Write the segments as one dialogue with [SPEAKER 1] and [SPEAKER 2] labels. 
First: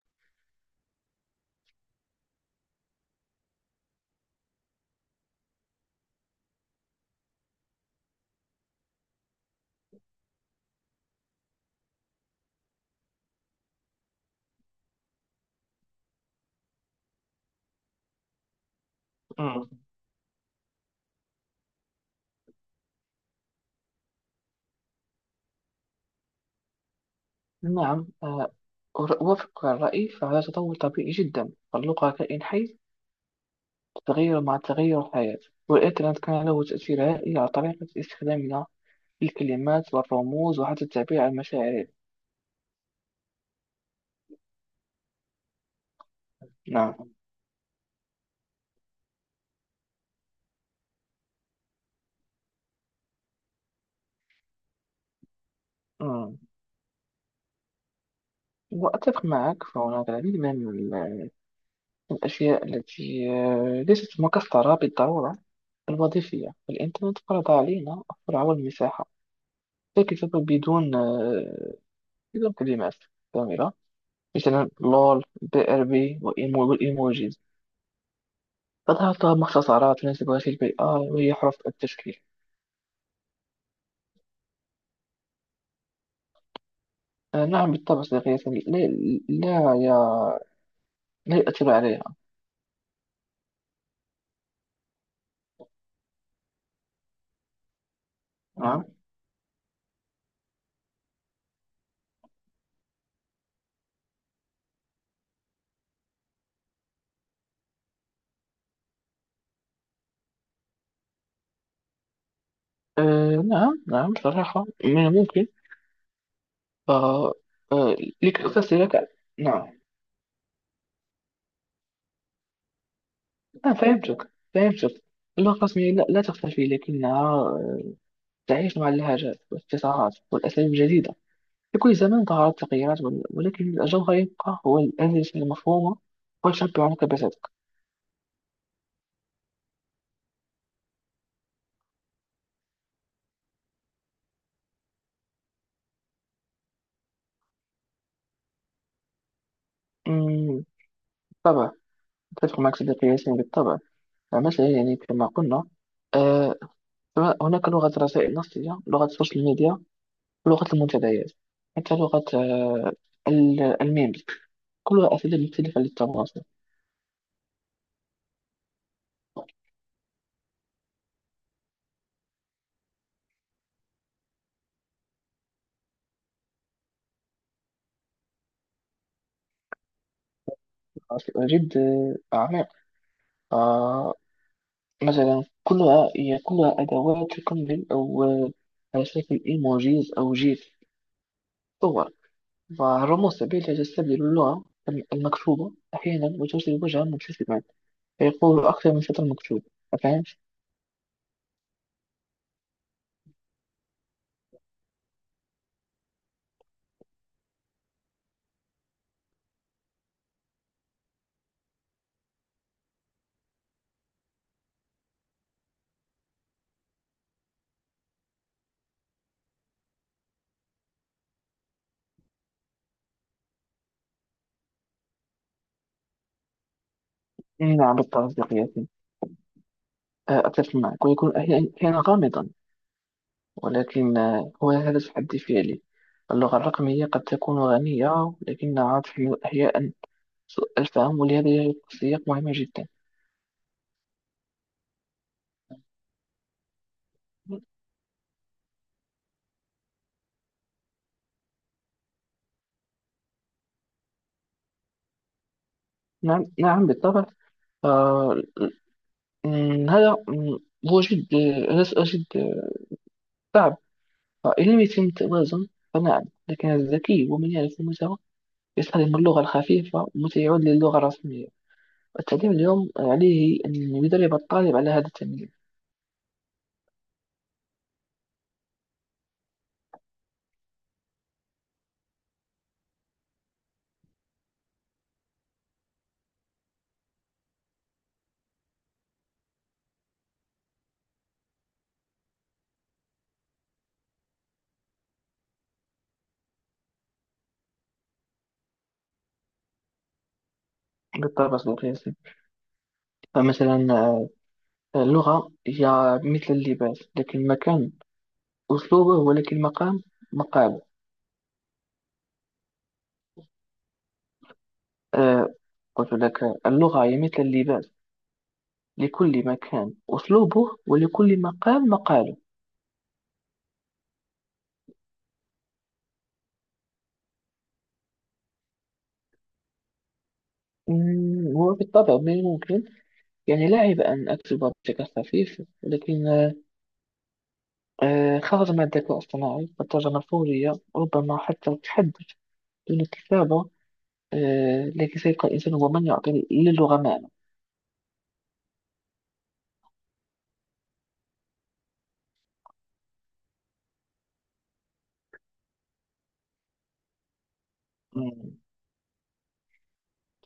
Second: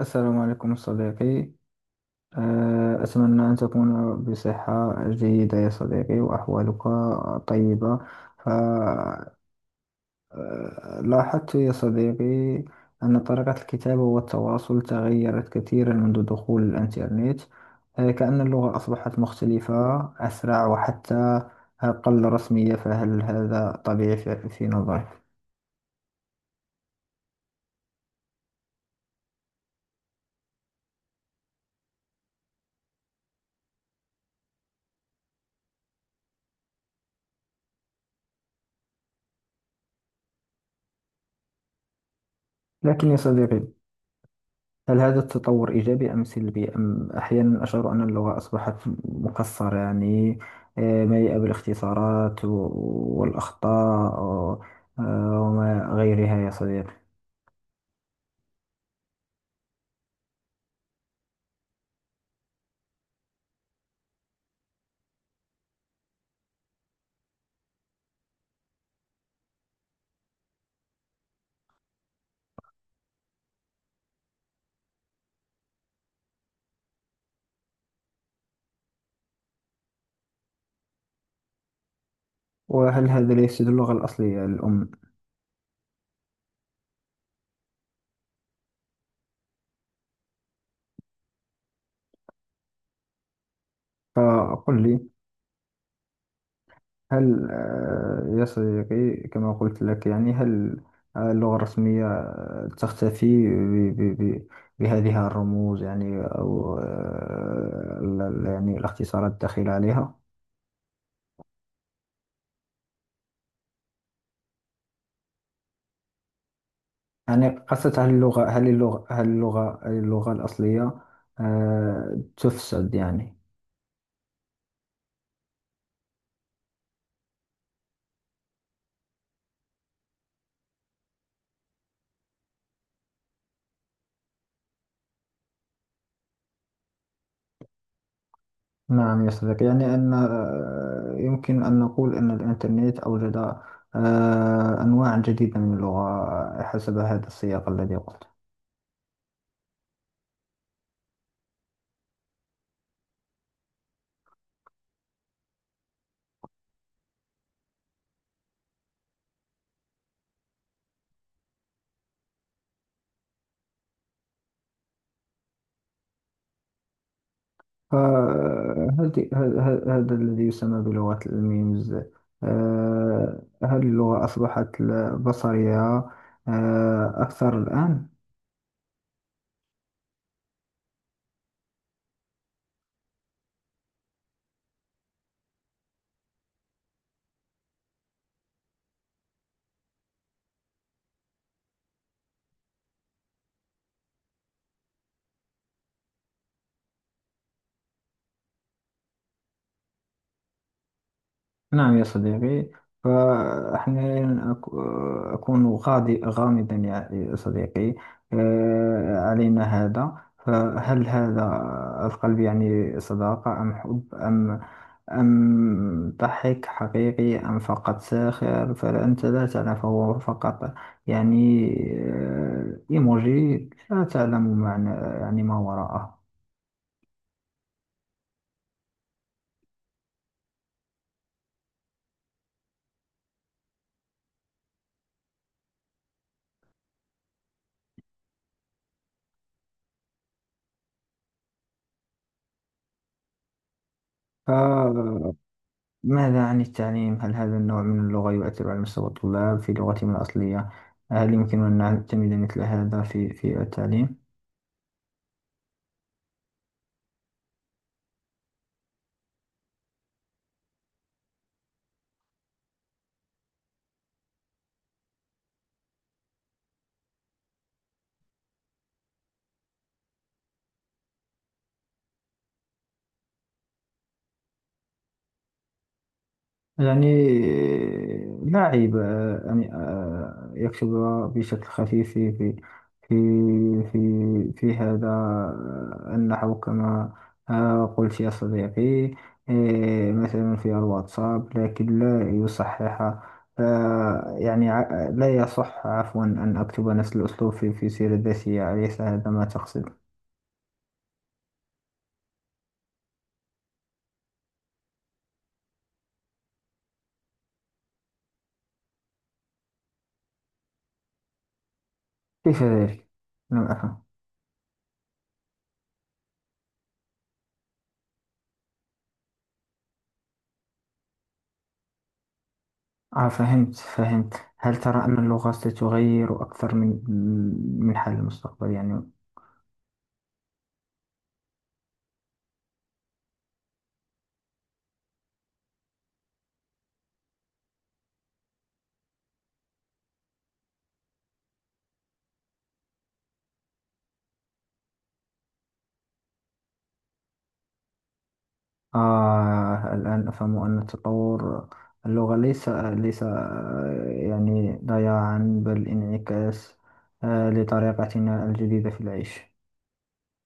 [SPEAKER 1] السلام عليكم صديقي. أتمنى أن تكون بصحة جيدة يا صديقي وأحوالك طيبة. فلاحظت يا صديقي أن طريقة الكتابة والتواصل تغيرت كثيرا منذ دخول الإنترنت. كأن اللغة أصبحت
[SPEAKER 2] مم.
[SPEAKER 1] مختلفة، أسرع، وحتى أقل رسمية. فهل هذا طبيعي في نظرك؟
[SPEAKER 2] نعم أوافقك على الرأي، فهذا تطور طبيعي جدا، فاللغة كائن حي تتغير مع تغير الحياة. والإنترنت كان له تأثير هائل على طريقة استخدامنا للكلمات والرموز وحتى التعبير عن مشاعرنا.
[SPEAKER 1] لكن يا صديقي، هل هذا التطور إيجابي أم سلبي؟ أم
[SPEAKER 2] نعم.
[SPEAKER 1] أحيانا أشعر أن اللغة أصبحت مكسرة، يعني مليئة بالاختصارات والأخطاء وما غيرها
[SPEAKER 2] مم.
[SPEAKER 1] يا صديقي.
[SPEAKER 2] وأتفق معك، فهناك العديد من الأشياء التي ليست مكسرة بالضرورة الوظيفية. الإنترنت فرض علينا السرعة والمساحة، لكن بدون بدون كلمات كاملة، مثلا لول، بي ار بي، والايموجيز تظهر، مختصرات تناسب هذه البيئة، وهي حروف التشكيل.
[SPEAKER 1] وهل هذا لا يفسد اللغة الأصلية الأم؟
[SPEAKER 2] آه نعم، بالطبع صديقي ياسمين. لا يا لا يؤثر عليها.
[SPEAKER 1] فقل لي، هل يا
[SPEAKER 2] نعم.
[SPEAKER 1] صديقي، كما قلت لك يعني، هل اللغة الرسمية تختفي بهذه الرموز؟ يعني أو يعني الاختصارات الداخلة عليها.
[SPEAKER 2] آه نعم، صراحة من الممكن. آه
[SPEAKER 1] يعني قصة،
[SPEAKER 2] آه
[SPEAKER 1] هل اللغة،
[SPEAKER 2] لكي
[SPEAKER 1] هل
[SPEAKER 2] أفسر
[SPEAKER 1] اللغة
[SPEAKER 2] لك.
[SPEAKER 1] هل
[SPEAKER 2] نعم.
[SPEAKER 1] اللغة هل اللغة الأصلية تفسد، يعني؟
[SPEAKER 2] فهمتك. اللغة الرسمية لا تختفي، لكنها تعيش مع اللهجات والابتسامات والأساليب الجديدة. في كل زمان ظهرت تغييرات، ولكن الجوهر يبقى هو الأساس المفهومة، وتشبع عنك بذاتك.
[SPEAKER 1] نعم يا صديقي، يعني أن يمكن أن نقول أن الإنترنت أوجد أنواع جديدة من اللغة حسب هذا السياق الذي قلت.
[SPEAKER 2] أمم، بالطبع، أتفق معك صديقي ياسين، بالطبع. مثلا يعني كما قلنا، آه هناك لغة الرسائل النصية، لغة السوشيال ميديا، ولغة المنتديات، حتى لغة الميمز، كلها أساليب مختلفة للتواصل.
[SPEAKER 1] فهذه هذا الذي يسمى بلغة الميمز. هل اللغة أصبحت بصرية أكثر الآن؟
[SPEAKER 2] جد عميق. آه مثلا كلها أدوات تكمل، أو على شكل إيموجيز أو جيف، صور ورموز، سبيل تستبدل اللغة المكتوبة أحيانا، وترسل وجها مبتسما فيقول أكثر من سطر مكتوب. فهمت؟
[SPEAKER 1] نعم يا صديقي. فأحيانا أكون غادي غامضا يا صديقي علينا هذا. فهل هذا القلب يعني صداقة أم حب أم أم ضحك حقيقي أم فقط ساخر؟ فأنت لا تعلم، فهو فقط يعني إيموجي، لا تعلم معنى يعني ما
[SPEAKER 2] نعم، بالطبع صديقي. أتفق معك، ويكون أحيانا غامضا، ولكن هو هذا تحدي فعلي. اللغة الرقمية قد تكون غنية، لكنها تحمل أحيانا سوء الفهم، ولهذا يجب السياق مهمة جدا.
[SPEAKER 1] وراءه. ماذا عن التعليم؟ هل هذا النوع من اللغة يؤثر على مستوى الطلاب في لغتهم الأصلية؟ هل يمكننا أن نعتمد مثل هذا في التعليم؟
[SPEAKER 2] نعم. نعم بالطبع. آه، م- هذا م- هو جد هذا سؤال جد صعب. فإن لم يتم التوازن، فنعم، لكن الذكي ومن يعرف قيمته يستخدم اللغة الخفيفة، متى يعود للغة الرسمية. التعليم اليوم عليه أن يدرب الطالب على هذا التمييز.
[SPEAKER 1] يعني لا عيب أن يكتب بشكل خفيف في في هذا النحو، كما قلت يا صديقي. مثلا في الواتساب. لكن لا يصحح، لا يصح عفوا، أن أكتب نفس الأسلوب في سيرة ذاتية. أليس هذا ما تقصد؟
[SPEAKER 2] بالطبع القياسي. فمثلا، اللغة هي مثل اللباس، لكن المكان أسلوبه، ولكن المقام مقاله.
[SPEAKER 1] كيف ذلك؟ لم أفهم.
[SPEAKER 2] آه، قلت لك، اللغة هي مثل اللباس، لكل مكان أسلوبه، ولكل مقام مقاله.
[SPEAKER 1] فهمت فهمت. هل ترى أن اللغة ستغير أكثر من من حال المستقبل، يعني؟
[SPEAKER 2] هو بالطبع من الممكن. يعني لا عيب أن أكتب بشكل خفيف، لكن خرج من الذكاء الصناعي والترجمة الفورية، ربما حتى التحدث دون الكتابة. لكن سيبقى الإنسان هو من يعطي للغة معنى.
[SPEAKER 1] الآن أفهم أن تطور اللغة ليس ليس آه، يعني ضياعا، بل انعكاس لطريقتنا
[SPEAKER 2] مم.
[SPEAKER 1] الجديدة في العيش.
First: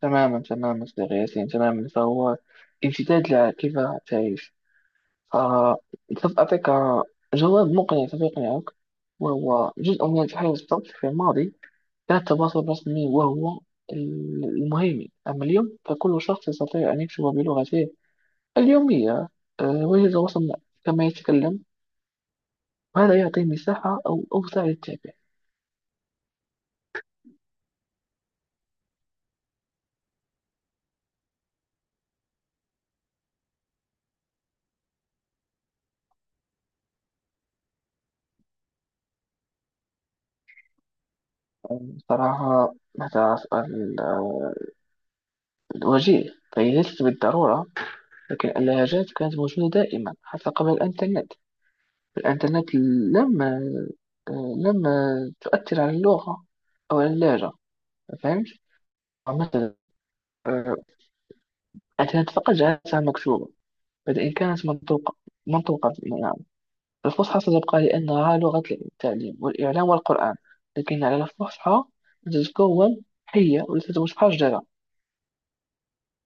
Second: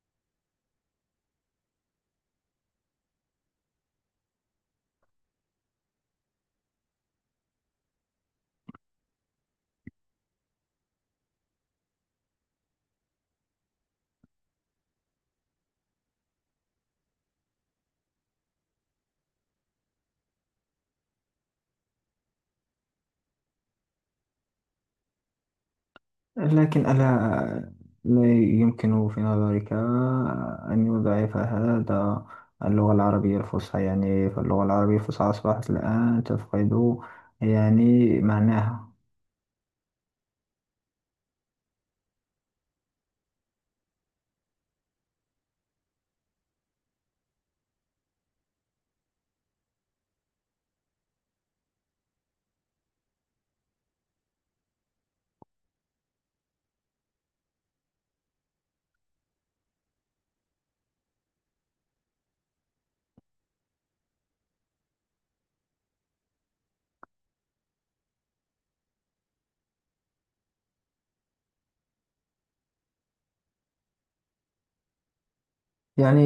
[SPEAKER 2] تماما صديقي ياسين، تماما، فهو امتداد لكيف تعيش. فسوف أعطيك جواب مقنع، سوف يقنعك، وهو جزء من التحول الصوتي. في الماضي كان التواصل الرسمي وهو المهم، أما اليوم فكل شخص يستطيع أن يكتب بلغته اليومية، وجه التواصل كما يتكلم، وهذا يعطي مساحة أوسع للتعبير.
[SPEAKER 1] لكن ألا آه، لا يمكن في نظرك أن يضعف هذا اللغة العربية الفصحى؟ يعني فاللغة العربية الفصحى أصبحت الآن تفقد يعني معناها.
[SPEAKER 2] يعني صراحة، هذا سؤال وجيه، فهي ليست بالضرورة، لكن اللهجات كانت موجودة دائما حتى قبل الإنترنت. الإنترنت لم تؤثر على اللغة أو على اللهجة. فهمت؟ مثلا، آه، الإنترنت فقط جعلتها مكتوبة بدل إن كانت منطوقة. الفصحى ستبقى لأنها لغة التعليم والإعلام والقرآن، لكن على الفصحى أن تتكون حية وليست متحجرة.
[SPEAKER 1] يعني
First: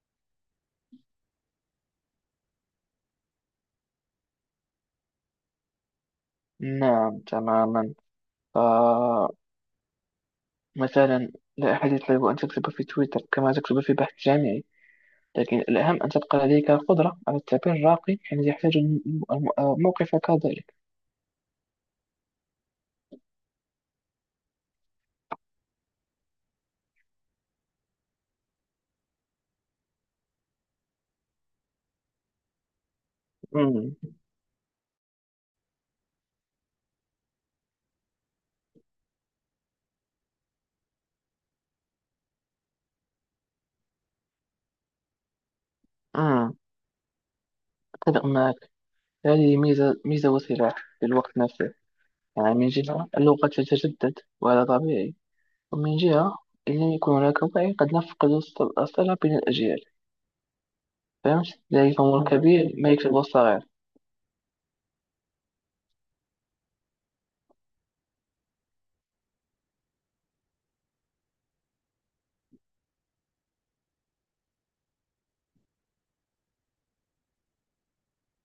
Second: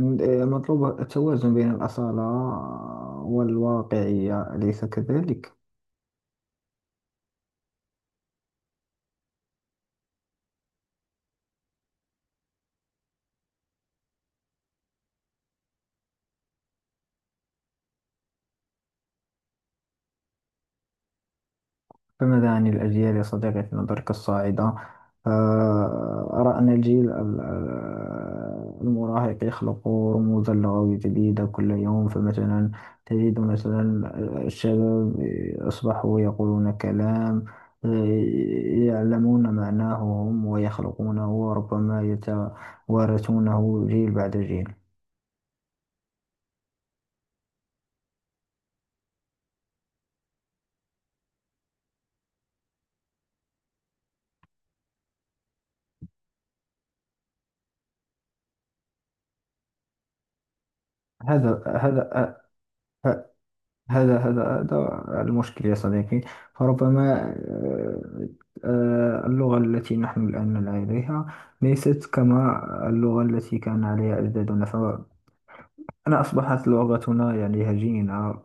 [SPEAKER 1] مطلوب التوازن بين الأصالة والواقعية، أليس كذلك؟
[SPEAKER 2] نعم تماما. فمثلا لا أحد يطلب أن تكتب في تويتر كما تكتب في بحث جامعي، لكن الأهم أن تبقى لديك القدرة على التعبير الراقي حين يحتاج موقفك ذلك.
[SPEAKER 1] فماذا عن الأجيال يا صديقي في نظرك الصاعدة؟ أرى أن الجيل المراهق يخلق رموزا لغوية جديدة كل يوم. فمثلا تجد
[SPEAKER 2] أمم،
[SPEAKER 1] مثلا الشباب أصبحوا يقولون كلام آه، يعلمون معناه هم ويخلقونه وربما يتوارثونه جيل بعد جيل.
[SPEAKER 2] أمم، أتفق معك. هذه ميزة وسلاح في الوقت نفسه. يعني من جهة اللغة تتجدد وهذا طبيعي، ومن جهة إن يكون هناك وعي قد نفقد الصلة بين الأجيال. فهمت؟
[SPEAKER 1] هذا
[SPEAKER 2] لا يفهم
[SPEAKER 1] هذا
[SPEAKER 2] الكبير ما يكتبه الصغير.
[SPEAKER 1] هذا هذا هذا المشكل يا صديقي. فربما آه، اللغة التي نحن الآن لديها ليست كما اللغة التي كان عليها أجدادنا. فأنا أصبحت لغتنا يعني هجينة،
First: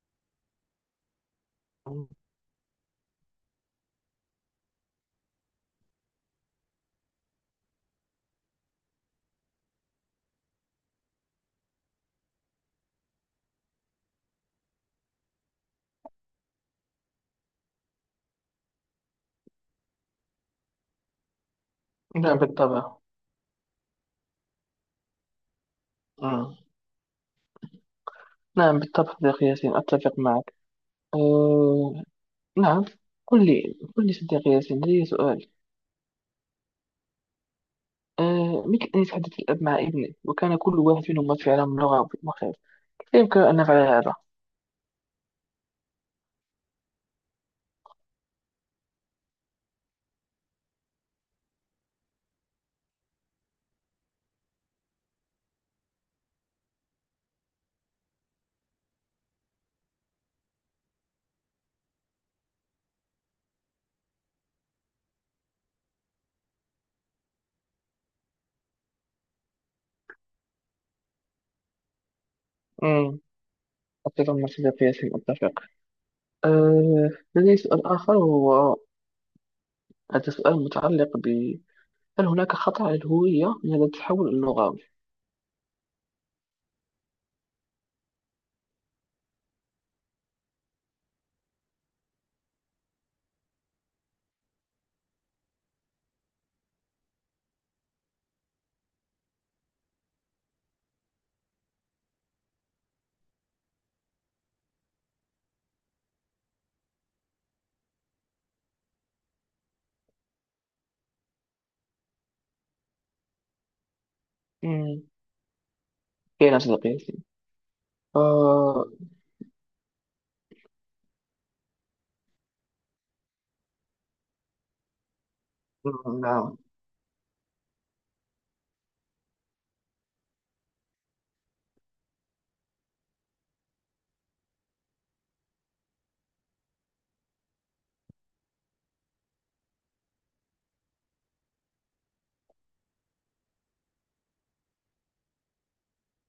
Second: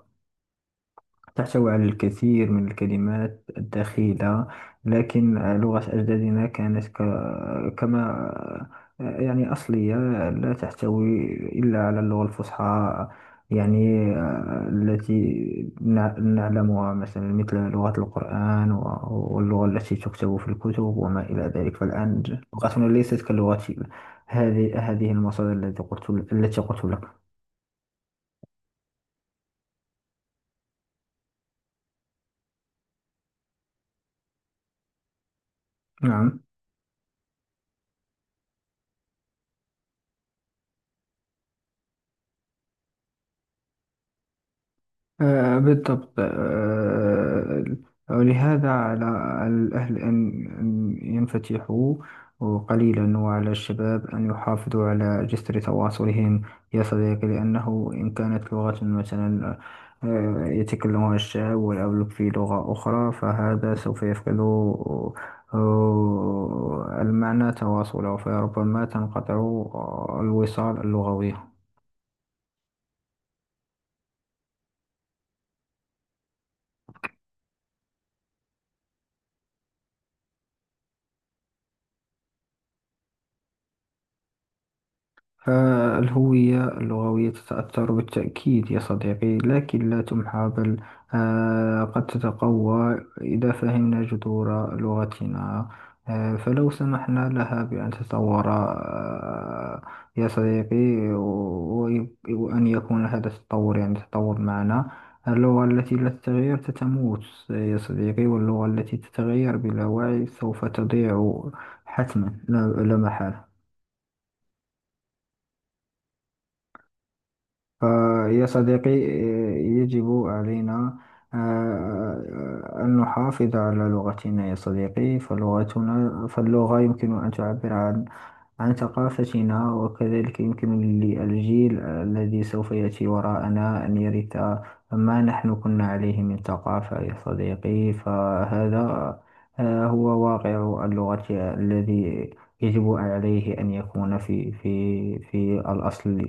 [SPEAKER 1] تحتوي على الكثير من الكلمات الدخيلة. لكن لغة أجدادنا كانت كما يعني أصلية، لا تحتوي إلا على اللغة الفصحى، يعني التي نعلمها، مثلا مثل لغة القرآن واللغة التي تكتب في الكتب وما إلى ذلك. فالآن
[SPEAKER 2] نعم
[SPEAKER 1] لغتنا
[SPEAKER 2] بالطبع.
[SPEAKER 1] ليست كلغة هذه المصادر التي قلت
[SPEAKER 2] مم.
[SPEAKER 1] التي قلت لك.
[SPEAKER 2] نعم بالطبع صديقي ياسين، أتفق معك. أه... نعم. قل لي صديقي ياسين، لدي سؤال.
[SPEAKER 1] نعم
[SPEAKER 2] مثل أن يتحدث الأب مع ابنه، وكان كل واحد منهما في عالم لغة مختلف، كيف يمكن أن نفعل هذا؟
[SPEAKER 1] بالضبط. ولهذا على الأهل أن ينفتحوا قليلا، وعلى الشباب أن يحافظوا على جسر تواصلهم يا صديقي. لأنه إن كانت لغة مثلا يتكلمها الشاب والأولوك في لغة أخرى، فهذا سوف يفقد المعنى تواصله، فربما تنقطع الوصال اللغوي.
[SPEAKER 2] مم. أتفق مع صديقي ياسين، أتفق. أه... لدي سؤال آخر، وهو، هذا سؤال متعلق ب، هل هناك خطر على الهوية من هذا التحول اللغوي؟
[SPEAKER 1] فالهوية اللغوية تتأثر بالتأكيد يا صديقي، لكن لا تمحى، بل قد تتقوى إذا فهمنا جذور لغتنا. فلو سمحنا لها بأن تتطور يا صديقي، وأن يكون هذا التطور يعني تطور معنا. اللغة التي لا تتغير تتموت يا صديقي، واللغة التي تتغير بلا وعي سوف تضيع حتما لا محالة.
[SPEAKER 2] مم، كاين صديقي ياسين.
[SPEAKER 1] فيا
[SPEAKER 2] آه،
[SPEAKER 1] صديقي يجب علينا أن نحافظ على لغتنا يا صديقي.
[SPEAKER 2] نعم
[SPEAKER 1] فاللغة يمكن أن تعبر عن عن ثقافتنا، وكذلك يمكن للجيل الذي سوف يأتي وراءنا أن يرث ما نحن كنا عليه من ثقافة يا صديقي. فهذا هو واقع اللغة الذي يجب عليه أن يكون في الأصل.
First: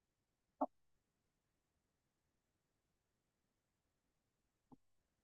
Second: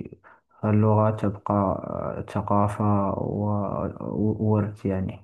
[SPEAKER 1] اللغة تبقى ثقافة وورث، يعني